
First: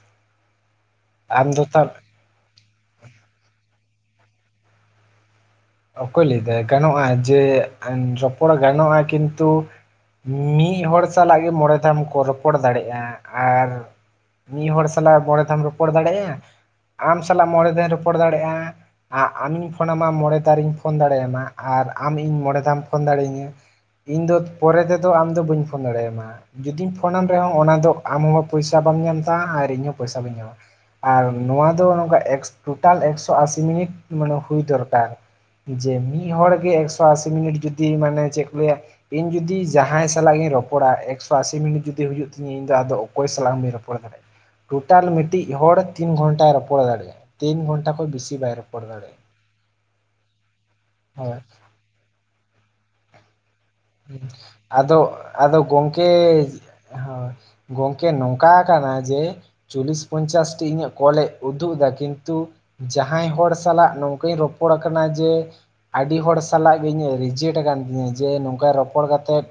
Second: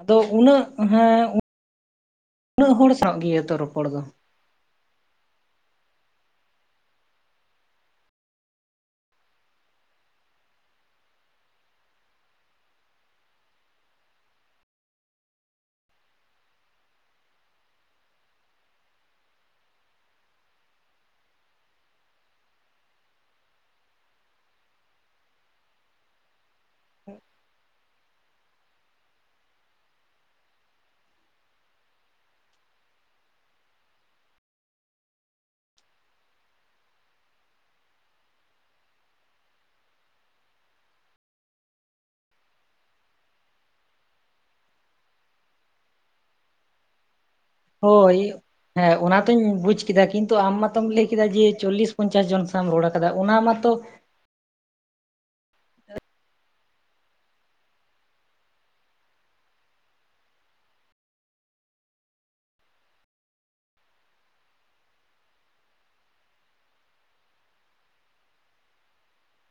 ᱟᱫᱚ ᱩᱱᱟᱹᱜ ᱦᱮᱸ ᱟᱢ ᱫᱚ ᱛᱟᱦᱚᱞᱮ ᱩᱱᱟᱹᱜ ᱦᱚᱲ ᱥᱟᱶ ᱜᱮ ᱛᱚ ᱨᱚᱯᱚᱲ ᱫᱚ ᱚᱠᱚᱭ ᱞᱟᱹᱭᱫᱟᱭ ᱜᱟᱱᱚᱜᱼᱟ ᱡᱮ ᱨᱚᱯᱚᱲ ᱜᱟᱱᱚᱜᱼᱟ ᱠᱤᱱᱛᱩ ᱢᱤ ᱢᱤᱫ ᱦᱚᱲ ᱥᱟᱞᱟᱜ ᱜᱮ ᱢᱚᱬᱮ ᱫᱷᱟᱹᱣ ᱠᱚᱢ ᱨᱚᱯᱚᱲ ᱫᱟᱲᱮᱭᱟᱜᱼᱟ ᱟᱨ ᱢᱤᱫ ᱦᱚᱲ ᱥᱟᱞᱟᱜ ᱢᱚᱬᱮ ᱫᱷᱟᱢ ᱨᱚᱯᱚᱲ ᱫᱟᱲᱮᱭᱟᱜᱼᱟ ᱾ ᱟᱢ ᱥᱟᱞᱟᱜ ᱢᱚᱬᱮᱸ ᱫᱷᱟᱹᱣ ᱨᱚᱯᱚᱲ ᱫᱟᱲᱮᱭᱟᱜᱼᱟ ᱟᱢᱤᱧ ᱯᱷᱳᱱ ᱟᱢᱟ ᱢᱚᱬᱮᱸ ᱫᱟᱨᱤᱧ ᱯᱷᱳᱱ ᱫᱟᱲᱮᱭᱟᱢᱟ ᱟᱨ ᱟᱢ ᱤᱧ ᱢᱚᱬᱮ ᱫᱷᱟᱣᱮᱢ ᱯᱷᱳᱱ ᱫᱟᱲᱮ ᱤᱧᱟᱹ ᱤᱧ ᱫᱚ ᱯᱚᱨᱮ ᱛᱮᱫᱚ ᱟᱢᱫᱚ ᱵᱟᱹᱧ ᱯᱷᱳᱱ ᱫᱟᱲᱮᱭᱟᱢᱟ ᱡᱩᱫᱤᱧ ᱯᱷᱳᱱᱟᱢ ᱨᱮᱦᱚᱸ ᱚᱱᱟ ᱫᱚ ᱟᱢ ᱦᱚᱸ ᱯᱚᱭᱥᱟ ᱵᱟᱢ ᱧᱟᱢ ᱫᱟ ᱟᱨ ᱤᱧᱦᱚᱸ ᱯᱚᱭᱥᱟ ᱵᱟᱹᱧ ᱧᱟᱢᱟ ᱟᱨ ᱱᱚᱣᱟ ᱫᱚ ᱱᱚᱝᱠᱟ ᱮᱠᱥ ᱴᱳᱴᱟᱞ ᱮᱠᱥᱚ ᱟᱥᱤ ᱢᱤᱱᱤᱴ ᱢᱟᱱᱮ ᱦᱩᱭ ᱫᱚᱨᱠᱟᱨ ᱡᱮ ᱢᱤᱫ ᱦᱚᱲ ᱜᱮ ᱮᱠᱥᱚ ᱟᱥᱤ ᱢᱤᱱᱤᱴ ᱡᱩᱫᱤ ᱢᱟᱱᱮ ᱪᱮᱫ ᱠᱚ ᱞᱟᱹᱭᱟ ᱤᱧ ᱡᱩᱫᱤ ᱡᱟᱦᱟᱸᱭ ᱥᱟᱞᱟᱜ ᱜᱤᱧ ᱨᱚᱯᱚᱲᱟ ᱮᱠᱥᱚ ᱟᱥᱤ ᱢᱤᱱᱴ ᱡᱩᱫᱤ ᱦᱩᱭᱩᱜ ᱛᱤᱧᱟᱹ ᱤᱧ ᱫᱚ ᱟᱫᱚ ᱚᱠᱚᱭ ᱥᱟᱞᱟᱜ ᱦᱚᱸ ᱵᱟᱹᱧ ᱨᱚᱯᱚᱲ ᱫᱟᱲᱮᱭᱟᱜᱼᱟ ᱴᱳᱴᱟᱞ ᱢᱤᱫᱴᱤᱡ ᱦᱚᱲ ᱛᱤᱱ ᱜᱷᱚᱱᱴᱟᱭ ᱨᱚᱯᱚᱲ ᱫᱟᱲᱮᱭᱟᱜᱼᱟ ᱛᱤᱱ ᱜᱷᱚᱱᱴᱟ ᱠᱷᱚᱡ ᱦᱳᱭ ᱵᱮᱥᱤ ᱵᱟᱭ ᱨᱚᱯᱚᱲ ᱦᱮᱸ ᱫᱟᱲᱮᱭᱟᱜᱼᱟ ᱚᱱᱟ ᱛᱚᱧ ᱵᱩᱡ ᱠᱮᱫᱟ ᱠᱤᱱᱛᱩ ᱟᱢ ᱢᱟᱛᱚᱢ ᱞᱟᱹᱭ ᱠᱮᱫᱟ ᱦᱳᱭ ᱡᱮ ᱪᱚᱞᱞᱤᱥ ᱯᱚᱧᱪᱟᱥ ᱡᱚᱱ ᱥᱟᱢ ᱨᱚᱲ ᱠᱟᱫᱟ ᱚᱱᱟ ᱢᱟᱛᱚ ᱟᱫᱚ ᱟᱫᱚ ᱜᱚᱝᱠᱮ ᱦᱳᱭ [inaudible] ᱜᱚᱝᱠᱮ ᱱᱚᱝᱠᱟ ᱠᱟᱱᱟ ᱡᱮ ᱪᱚᱞᱞᱤᱥ ᱯᱚᱧᱪᱟᱥᱴᱤ ᱤᱧᱟᱹᱜ ᱠᱚᱞᱮ ᱩᱫᱩᱜ ᱮᱫᱟ ᱠᱤᱱᱛᱩ ᱡᱟᱦᱟᱸᱭ ᱦᱚᱲ ᱥᱟᱞᱟᱜ ᱱᱚᱝᱠᱟᱧ ᱨᱚᱯᱚᱲ ᱠᱟᱱᱟ ᱡᱮ ᱟᱹᱰᱤ ᱦᱚᱲ ᱥᱟᱞᱟᱜ ᱜᱮ ᱤᱧᱟᱜ ᱨᱤᱡᱮᱠᱴ ᱟᱠᱟᱱ ᱛᱤᱧᱟᱹ ᱡᱮ ᱱᱚᱝᱠᱟ ᱨᱚᱯᱚᱲ ᱠᱟᱛᱮᱫ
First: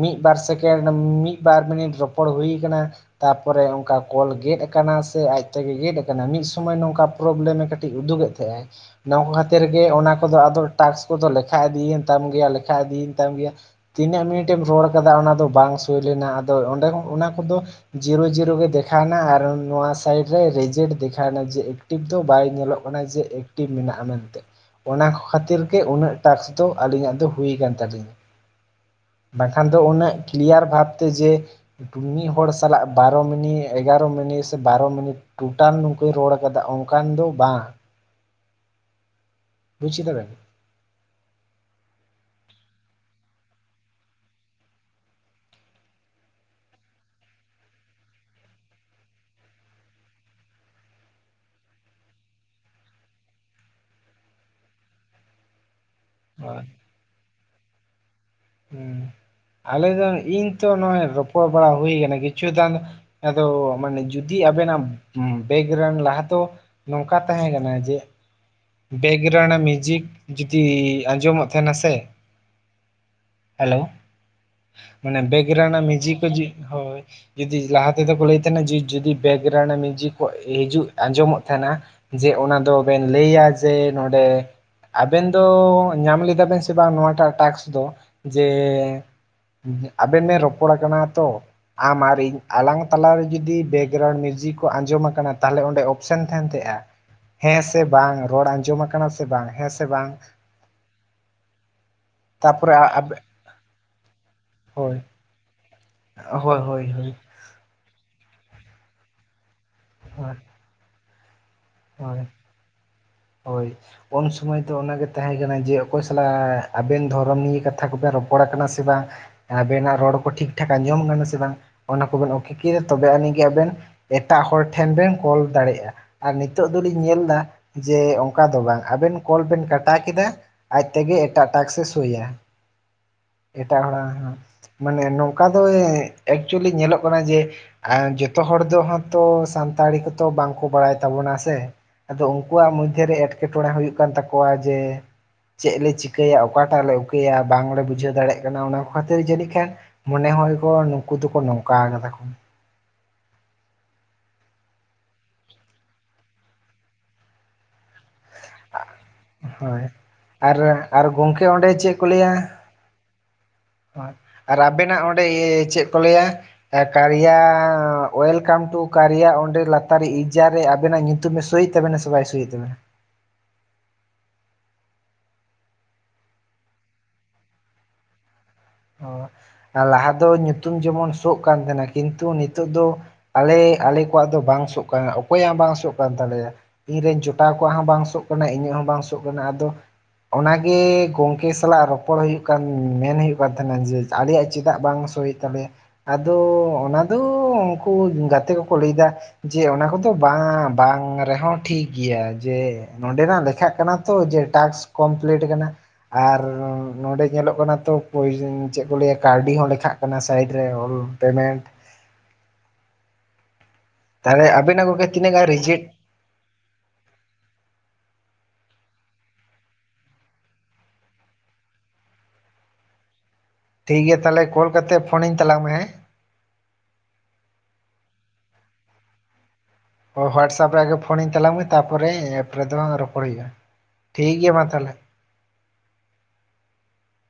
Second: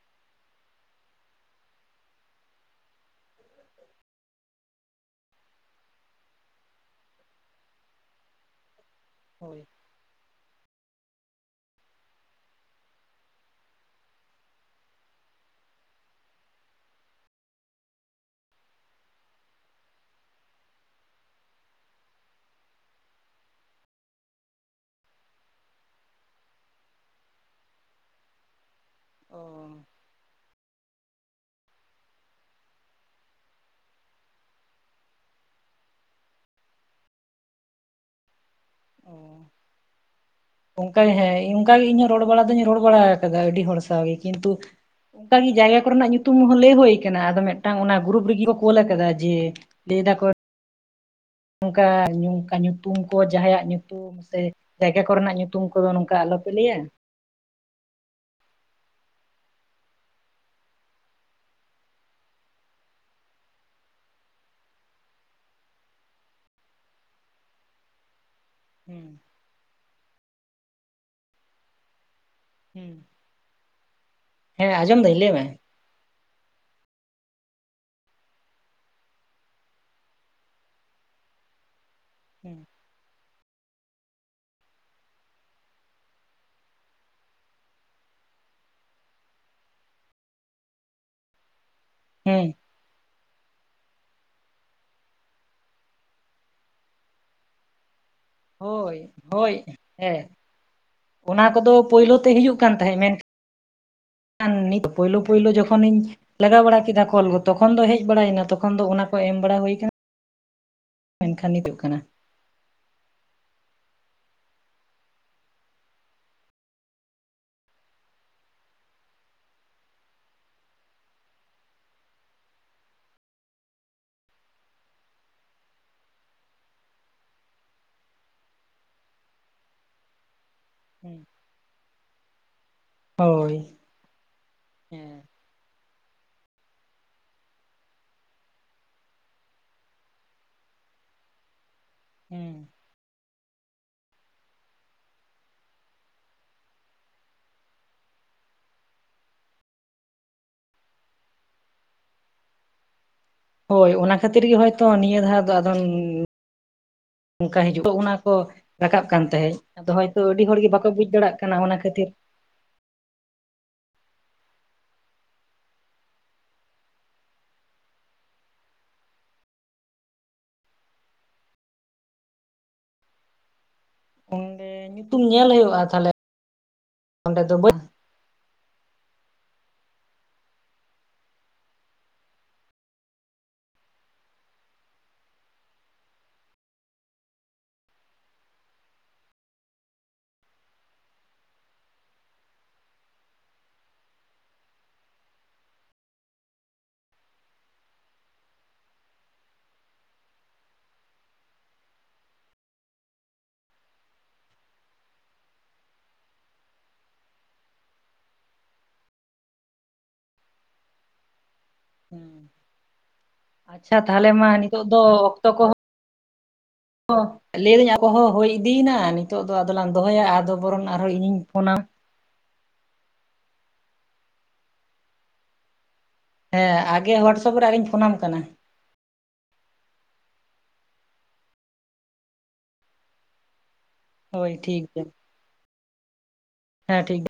ᱢᱤᱫ ᱵᱟᱨ ᱥᱮᱠᱮᱱᱰ ᱢᱤᱫ ᱵᱟᱨ ᱢᱤᱱᱤᱴ ᱨᱚᱯᱚᱲ ᱦᱩᱭ ᱠᱟᱱᱟ ᱛᱟᱨᱯᱚᱨᱮ ᱚᱱᱠᱟ ᱠᱚᱞ ᱜᱮᱫ ᱠᱟᱱᱟ ᱥᱮ ᱟᱡ ᱛᱮᱜᱮ ᱜᱮᱫ ᱠᱟᱱᱟ ᱢᱤᱫ ᱥᱚᱢᱚᱭ ᱱᱚᱝᱠᱟ ᱯᱨᱚᱵᱞᱮᱢ ᱮ ᱠᱟᱹᱴᱤᱡ ᱩᱫᱩᱜ ᱮ ᱛᱟᱦᱮᱸᱜᱼᱟ ᱱᱚᱝ ᱦᱳᱭ ᱠᱷᱟᱹᱛᱤᱨ ᱜᱮ ᱚᱱᱟ ᱠᱚᱫᱚ ᱟᱫᱚ ᱴᱟᱠᱥ ᱠᱚᱫᱚ ᱞᱮᱠᱷᱟ ᱤᱫᱤᱭᱮᱱ ᱛᱟᱢ ᱜᱮᱭᱟ ᱞᱮᱠᱷᱟ ᱤᱫᱤ ᱜᱮᱭᱟ ᱛᱤᱱᱟᱹᱜ ᱢᱤᱱᱤᱴᱮᱢ ᱨᱚᱲ ᱠᱟᱫᱟ ᱚᱱᱟ ᱫᱚ ᱵᱟᱝ ᱥᱳᱭ ᱞᱮᱱᱟ ᱟᱫᱚ ᱚᱸᱰᱮ ᱚᱱᱟ ᱠᱚᱫᱚ ᱡᱤᱨᱳ ᱡᱤᱨᱳ ᱜᱮ ᱫᱮᱠᱷᱟᱣᱱᱟ ᱟᱨ ᱱᱚᱶᱟ ᱥᱟᱭᱤᱰ ᱨᱮ ᱨᱮᱡᱮᱴ ᱫᱮᱠᱷᱟᱣᱱᱟ ᱡᱮ ᱴᱤᱵᱽ ᱫᱚ ᱵᱟᱭ ᱧᱮᱞᱚᱜ ᱠᱟᱱᱟ ᱡᱮ ᱮᱠᱴᱤᱵᱽ ᱢᱮᱱᱟᱜᱼᱟ ᱢᱮᱱᱛᱮ ᱚᱱᱟ ᱠᱚ ᱠᱷᱟᱹᱛᱤᱨ ᱜᱮ ᱩᱱᱟᱹᱜ ᱴᱟᱥᱠ ᱫᱚ ᱟᱹᱞᱤᱧᱟᱜ ᱫᱚ ᱦᱩᱭ ᱠᱟᱱ ᱛᱟᱞᱤᱧᱟ ᱵᱟᱠᱷᱟᱱ ᱫᱚ ᱩᱱᱟᱹᱜ ᱠᱞᱤᱭᱟᱨ ᱵᱷᱟᱵᱽᱛᱮ ᱡᱮ ᱢᱤᱫ ᱦᱚᱲ ᱥᱟᱞᱟᱜ ᱵᱟᱨᱚ ᱢᱤᱱᱤ ᱮᱜᱟᱨᱚ ᱢᱤᱱᱤᱴ ᱥᱮ ᱵᱟᱨᱚ ᱢᱤᱱᱤᱴ ᱴᱳᱴᱟᱞ ᱱᱚᱝᱠᱚᱭ ᱨᱚᱲ ᱠᱟᱫᱟ ᱚᱱᱠᱟᱱ ᱫᱚ ᱵᱟᱝ [inaudible] ᱵᱩᱡ ᱠᱮᱫᱟᱵᱤᱱ ᱚᱱᱠᱟᱜᱮ ᱦᱮᱸ ᱚᱱᱠᱟᱜᱮ ᱤᱧ ᱦᱚᱸ ᱨᱚᱲ ᱵᱟᱲᱟ ᱫᱩᱧ ᱨᱚᱲ ᱵᱟᱲᱟ ᱠᱟᱫᱟ ᱟᱹᱰᱤ ᱦᱚᱲ ᱥᱟᱶᱜ ᱜᱮ ᱠᱤᱱᱛᱩ ᱚᱱᱠᱟᱜᱮ ᱡᱟᱭᱜᱟ ᱠᱚᱨᱮᱱᱟᱜ ᱧᱩᱛᱩᱢ ᱦᱚᱸ ᱞᱟᱹᱭ ᱦᱳᱭ ᱠᱟᱱᱟ ᱟᱫᱚ ᱢᱤᱫᱴᱟᱝ ᱚᱱᱟ ᱜᱨᱩᱯ ᱨᱮᱜᱮ ᱠᱚ ᱠᱳᱞ ᱠᱟᱫᱟ ᱡᱮ ᱫᱟᱹᱭ ᱫᱟ ᱠᱚ ᱱᱚᱝᱠᱟ ᱱᱚᱝᱠᱟ ᱧᱩᱛᱩᱢ ᱠᱚ ᱡᱟᱦᱟᱸᱭᱟᱜ ᱧᱩᱛᱩᱢ ᱥᱮ ᱡᱟᱭᱜᱟ ᱠᱚᱨᱮᱱᱟᱜ ᱧᱩᱛ ᱛᱩᱢ ᱠᱚᱫᱚ ᱱᱚᱝᱠᱟ ᱟᱞᱚᱯᱮ ᱦᱳᱭ ᱞᱟᱹᱭᱟ ᱦᱮᱸ ᱟᱞᱮ ᱫᱚ ᱤᱧ ᱛᱚ ᱱᱚᱜᱼᱚᱭ ᱨᱚᱯᱚᱲ ᱵᱟᱲᱟ ᱦᱩᱭ ᱠᱤᱪᱷᱩ ᱫᱟᱱ ᱟᱫᱚ ᱢᱟᱱᱮ ᱡᱩᱫᱤ ᱟᱵᱮᱱᱟᱜ ᱵᱮᱜᱨᱮᱱ ᱞᱟᱦᱟ ᱫᱚ ᱱᱚᱝᱠᱟ ᱛᱟᱦᱮᱸ ᱠᱟᱱᱟ ᱡᱮ ᱦᱮᱸ ᱵᱮᱠᱜᱨᱟᱣᱩᱱᱰ ᱢᱤᱭᱩᱡᱤᱠ ᱡᱩᱫᱤ ᱟᱸᱡᱚᱢᱚᱜ ᱛᱟᱦᱮᱱᱟ ᱥᱮ ᱦᱮᱸ ᱦᱮᱞᱳ ᱦᱮᱸ ᱟᱸᱡᱚᱢ ᱫᱟᱹᱧ ᱢᱟᱱᱮ ᱞᱟᱹᱭ ᱢᱮ ᱵᱮᱜᱨᱟᱣᱱᱰ ᱨᱮᱱᱟᱜ ᱢᱩᱡᱤᱠ ᱠᱚ ᱡᱤᱠ ᱦᱳᱭ ᱡᱩᱫᱤ ᱞᱟᱦᱟ ᱛᱮᱫᱚ ᱠᱚ ᱞᱟᱹᱭ ᱛᱟᱦᱮᱱᱟ ᱡᱩᱫᱤ ᱵᱮᱜᱨᱟᱣᱩᱱᱰ ᱢᱤᱭᱡᱩ ᱠᱚ ᱦᱤᱡᱩᱜ ᱟᱸᱡᱚᱢᱚᱜ ᱛᱟᱦᱮᱱᱟ ᱡᱮ ᱚᱱᱟ ᱫᱚᱵᱱ ᱞᱟᱹᱭᱟ ᱡᱮ ᱱᱚᱸᱰᱮ ᱟᱵᱮᱱ ᱫᱚ ᱧᱟᱢ ᱞᱮᱫᱟ ᱵᱮᱱ ᱥᱮ ᱵᱟᱝ ᱱᱚᱣᱟᱴᱟᱜ ᱴᱟᱠᱥ ᱫᱚ? ᱡᱮ ᱟᱵᱮᱱ ᱵᱮᱱ ᱨᱚᱯᱚᱲ ᱟᱠᱟᱱᱟ ᱛᱚ ᱟᱢ ᱟᱨ ᱤᱧ ᱦᱮᱸ ᱟᱞᱟᱝ ᱛᱟᱞᱟᱨᱮ ᱡᱩᱫᱤ ᱵᱮᱜᱨᱟᱣᱩᱱᱰ ᱢᱤᱭᱩᱡᱤᱠ ᱠᱚ ᱟᱸᱡᱚᱢᱟ ᱟᱠᱟᱱᱟ ᱛᱟᱦᱚᱞᱮ ᱚᱸᱰᱮ ᱚᱯᱥᱮᱱ ᱛᱟᱦᱮ ᱛᱟᱭᱟ᱾ ᱦᱮᱸ ᱥᱮ ᱵᱟᱝ ᱨᱚᱲ ᱟᱸᱡᱚᱢ ᱦᱳᱭ ᱟᱠᱟᱱᱟ ᱥᱮ ᱵᱟᱝ ᱦᱳᱭ ᱦᱮᱸ ᱥᱮ ᱵᱟᱝ ᱚᱱᱟ ᱠᱚᱫᱚ ᱯᱳᱭᱞᱳ ᱛᱮ ᱦᱤᱡᱩᱜ ᱠᱟᱱ ᱛᱟᱯᱚᱨᱮ ᱛᱟᱦᱮᱸᱫ ᱢᱮᱱ ᱠᱷᱟᱱ ᱱᱤᱛ ᱦᱳᱭ ᱯᱩᱭᱞᱩ ᱯᱳᱭᱞᱳ ᱡᱚᱠᱷᱚᱱᱤᱧ ᱦᱳᱭ ᱞᱟᱜᱟᱣ ᱵᱟᱲᱟ ᱦᱳᱭ ᱠᱮᱫᱟ ᱦᱳᱭ ᱠᱚᱞ ᱠᱚ ᱛᱚᱠᱷᱚᱱ ᱫᱚ ᱦᱮᱡ ᱵᱟᱲᱟᱭᱱᱟ ᱛᱚᱠᱷᱚᱱ ᱫᱚ ᱚᱱᱟ ᱠᱚ ᱮᱢ ᱵᱟᱲᱟ ᱦᱩᱭ ᱟᱠᱟᱱᱟ᱾ ᱟᱨ ᱢᱮᱱᱠᱷᱟᱱ ᱦᱤᱡᱩᱜ ᱠᱟᱱ ᱦᱳᱭ ᱩᱱ ᱥᱚᱢᱚᱭ ᱫᱚ ᱚᱱᱟᱜᱮ ᱛᱟᱦᱮᱸ ᱠᱟᱱᱟ ᱡᱮ ᱚᱠᱚᱭ ᱥᱟᱞᱟᱜ ᱟᱵᱮᱱ ᱫᱷᱚᱨᱚᱢ ᱱᱤᱭ ᱠᱟᱛᱷᱟ ᱠᱚᱵᱮᱱ ᱨᱚᱯᱚᱲ ᱠᱟᱱᱟ ᱥᱮ ᱵᱟᱝ? ᱟᱵᱮᱱᱟᱜ ᱨᱚᱲ ᱠᱚ ᱴᱷᱤᱠ ᱴᱷᱟᱠ ᱟᱸᱡᱚᱢ ᱠᱟᱱᱟ ᱥᱮ ᱵᱟᱝ ᱚᱱᱟ ᱠᱚᱵᱮᱱ ᱚᱠᱮ ᱠᱮᱜᱼᱟ ᱛᱚᱵᱮ ᱟᱹᱱᱤᱡ ᱜᱮ ᱟᱵᱮᱱ ᱮᱴᱟᱜ ᱦᱚᱲ ᱴᱷᱮᱱ ᱵᱮᱱ ᱠᱚᱞ ᱫᱟᱲᱮᱜᱼᱟ ᱟᱨ ᱱᱤᱛ ᱱᱤᱛᱚᱜ ᱫᱚᱞᱤᱧ ᱧᱮᱞᱫᱟ ᱡᱮ ᱚᱝᱠᱟ ᱫᱚ ᱵᱟᱝ ᱟᱵᱮᱱ ᱠᱚᱞ ᱵᱮᱱ ᱠᱟᱴᱟᱣ ᱠᱮᱫᱟ ᱟᱡ ᱦᱩᱸ ᱛᱮᱜᱮ ᱮᱴᱟᱜ ᱴᱟᱠᱥ ᱮ ᱥᱳᱭᱟ ᱦᱳᱭ ᱮᱴᱟᱜ ᱦᱚᱲᱟᱜ [unintelligible] ᱢᱟᱱᱮ ᱦᱮᱸ ᱱᱚᱝᱠᱟ ᱫᱚ ᱮᱠᱪᱩᱭᱮᱞᱤ ᱧᱮᱞᱚᱜ ᱠᱟᱱᱟ ᱡᱮ ᱟᱨ ᱡᱚᱛᱚ ᱦᱚᱲ ᱫᱚ ᱦᱚᱸᱛᱚ ᱥᱟᱱᱛᱟᱲᱤ ᱠᱚᱛᱚ ᱵᱟᱝᱠᱚ ᱵᱟᱲᱟᱭ ᱛᱟᱵᱚᱱᱟ᱾ ᱥᱮ ᱟᱫᱚ ᱦᱩᱸ ᱩᱝᱠᱩᱣᱟᱜ ᱢᱚᱫᱷᱮᱨᱮ ᱮᱸᱴᱠᱮᱴᱚᱬᱮ ᱦᱩᱭᱩᱜ ᱠᱟᱱ ᱛᱟᱠᱚᱣᱟ ᱡᱮ ᱪᱮᱜ ᱞᱮ ᱪᱤᱠᱟᱹᱭᱟ ᱚᱠᱟᱴᱟᱜ ᱞᱮ ᱚᱠᱮᱭᱟ ᱵᱟᱝᱞᱮ ᱵᱩᱡᱷᱟᱹᱣ ᱫᱟᱲᱮᱜ ᱠᱟᱱᱟ ᱚᱱᱟ ᱠᱚ ᱠᱷᱟᱹᱛᱤᱨ ᱡᱟᱹᱱᱤ ᱠᱷᱟᱱ ᱢᱚᱱᱮ ᱦᱚᱭ ᱠᱚᱜᱼᱟ ᱱᱩᱝᱠᱩ ᱫᱚᱠᱚ ᱱᱚᱝᱠᱟ ᱠᱟᱫᱟ ᱠᱚ᱾ ᱦᱳᱭ ᱚᱱᱟ ᱠᱷᱟᱹᱛᱤᱨ ᱜᱮ ᱦᱚᱭᱛᱚ ᱱᱤᱭᱟᱹ ᱫᱷᱟᱣ ᱫᱚ ᱟᱫᱚᱱ ᱚᱝᱠᱟ ᱦᱤᱡᱩᱜ ᱚᱱᱟ ᱠᱚ ᱨᱟᱠᱟᱵ ᱠᱟᱱ ᱛᱟᱦᱮᱸᱜ ᱦᱳᱭ ᱟᱫᱚ ᱦᱚᱭᱛᱚ ᱟᱹᱰᱤ ᱟᱨ ᱦᱚᱲ ᱜᱮ ᱵᱟᱠᱚ ᱟᱨ ᱵᱩᱡ ᱫᱟᱲᱮᱜ ᱜᱚᱝᱠᱮ ᱠᱟᱱᱟ ᱚᱸᱰᱮ ᱚᱱᱟ ᱪᱮᱫ ᱠᱷᱟᱹᱛᱤᱨ᱾ ᱦᱚᱭ ᱟᱨ ᱟᱵᱮᱱᱟᱜ ᱚᱸᱰᱮ ᱪᱮᱜ ᱠᱚ ᱞᱟᱹᱭᱟ ᱮ ᱠᱟᱨᱤᱭᱟ ᱚᱭᱮᱞᱠᱟᱢ ᱴᱩ ᱠᱟᱨᱤᱭᱟ ᱚᱸᱰᱮ ᱞᱟᱛᱟᱨ ᱤᱡᱡᱟᱨ ᱨᱮ ᱟᱵᱤᱱᱟᱜ ᱧᱤ ᱛᱩᱢᱮ ᱥᱳᱹᱭᱮᱜ ᱛᱟᱵᱮᱱᱟ ᱥᱮ ᱵᱟᱭ ᱥᱳᱹᱭᱮᱜ ᱛᱟᱵᱮᱱᱟ? ᱚᱸᱰᱮ ᱧᱩᱛᱩᱢ ᱧᱮᱞ ᱦᱩᱭᱩᱜᱼᱟ ᱛᱟᱦᱞᱮ ᱚᱸᱰᱮ ᱫᱚ ᱵᱟᱹ ᱚ ᱟᱨ ᱞᱟᱦᱟ ᱫᱚ ᱧᱩᱛᱩᱢ ᱡᱮᱢᱚᱱ ᱥᱳᱜ ᱠᱟᱱ ᱛᱟᱦᱮᱱᱟ, ᱠᱤᱱᱛᱩ ᱱᱤᱛᱚᱜ ᱫᱚ ᱟᱞᱮ ᱟᱞᱮ ᱠᱚᱣᱟᱜ ᱫᱚ ᱵᱟᱝ ᱥᱳᱜ ᱠᱟᱱᱟ ᱚᱠᱚᱭᱟᱜ ᱵᱟᱝ ᱥᱳᱜ ᱠᱟᱱ ᱛᱟᱞᱮᱭᱟ᱾ ᱤᱧ ᱨᱮᱱ ᱡᱚᱴᱟᱣ ᱠᱚᱣᱟᱜ ᱦᱚᱸ ᱵᱟᱝ ᱥᱳᱜ ᱠᱟᱱᱟ ᱤᱧᱟᱹᱜ ᱦᱚᱸ ᱵᱟᱝ ᱥᱚᱜ ᱠᱟᱱᱟ᱾ ᱟᱫᱚ ᱚᱱᱟᱜᱮ ᱜᱚᱝᱠᱮ ᱥᱟᱞᱟᱜ ᱨᱚᱯᱚᱲ ᱦᱩᱭᱩᱜ ᱠᱟᱱ ᱢᱮᱱ ᱦᱩᱭᱩᱜ ᱠᱟᱱ ᱛᱟᱦᱮᱱᱟ ᱡᱮ ᱟᱞᱮᱭᱟᱜ ᱪᱮᱫᱟᱜ ᱵᱟᱝ ᱥᱳᱭᱮᱜ ᱛᱟᱞᱮᱭᱟᱭ? ᱟᱫᱚ ᱚᱱᱟ ᱫᱚ ᱩᱝᱠᱩ ᱜᱟᱛᱮ ᱠᱚᱠᱚ ᱞᱟᱹᱭᱫᱟ ᱡᱮ ᱚᱱᱟ ᱠᱚᱫᱚ ᱵᱟᱝ ᱵᱟᱝ ᱨᱮᱦᱚᱸ ᱴᱷᱤᱠ ᱜᱮᱭᱟ ᱡᱮ ᱱᱚᱸᱰᱮᱱᱟᱜ ᱞᱮᱠᱷᱟᱜ ᱠᱟᱱᱟ ᱛᱚ ᱡᱮ ᱴᱟᱥᱠ ᱠᱚᱢᱯᱞᱤᱴ ᱠᱟᱱᱟ᱾ ᱟᱨ ᱱᱚᱸᱰᱮ ᱧᱮᱞᱚᱜ ᱠᱟᱱᱟ ᱛᱚ ᱯᱩᱭ ᱪᱮᱜ ᱠᱚ ᱞᱟᱹᱭᱟ ᱠᱟᱹᱣᱰᱤ ᱦᱚᱸ ᱞᱮᱠᱷᱟᱜ ᱠᱟᱱᱟ ᱥᱟᱭᱤᱰ ᱨᱮ ᱚᱞ ᱯᱮᱢᱮᱱᱴ᱾ ᱦᱩᱸ ᱟᱪᱪᱷᱟ ᱛᱟᱦᱞᱮ ᱛᱟᱦᱚᱞᱮ ᱢᱟ ᱱᱤᱛᱳ ᱟᱵᱤᱱᱟᱜ ᱫᱚ ᱜᱚᱝᱠᱮ ᱛᱤᱱᱟᱹᱜ ᱜᱟᱱ ᱚᱠᱛᱚ ᱠᱚᱦᱚᱸ ᱨᱤᱡᱮᱠᱴ ᱚ ᱞᱟᱹᱭᱫᱟᱹᱧ ᱟᱠᱚ ᱦᱚᱸ ᱦᱩᱭ ᱤᱫᱤᱭᱱᱟ ᱱᱤᱛᱚᱜ ᱫᱚ ᱟᱫᱚᱞᱟᱝ ᱫᱚᱦᱚᱭᱟ ᱟᱫᱚ ᱵᱚᱨᱚᱱ ᱟᱨᱦᱚᱸ ᱤᱧᱤᱧ ᱯᱷᱳᱱᱟᱢ᱾ ᱴᱷᱤᱠ ᱜᱮᱭᱟ ᱛᱟᱦᱚᱞᱮ ᱠᱚᱞ ᱠᱟᱛᱮ ᱯᱷᱳᱱᱤᱧ ᱛᱟᱞᱟᱝ ᱢᱮ ᱦᱮᱸ᱾ ᱦᱮᱸ ᱟᱜᱮ ᱦᱚᱣᱟᱴᱥᱟᱯ ᱨᱮ ᱟᱨᱤᱧ ᱯᱷᱳᱱᱟᱢ ᱠᱟᱱᱟ᱾ ᱚ ᱦᱚᱣᱟᱴᱥᱟᱯ ᱨᱮ ᱟᱜᱮ ᱯᱷᱳᱱᱤᱧ ᱛᱟᱞᱟᱝ ᱢᱮ ᱛᱟᱯᱚᱨᱮ ᱮᱯ ᱨᱮᱫᱚ ᱨᱚᱯᱚᱲ ᱦᱩᱭᱩᱜᱼᱟ, ᱴᱷᱤᱠ ᱜᱮᱭᱟ ᱢᱟ ᱛᱟᱦᱞᱮ᱾ ᱦᱮᱸ ᱴᱷᱤᱠ ᱾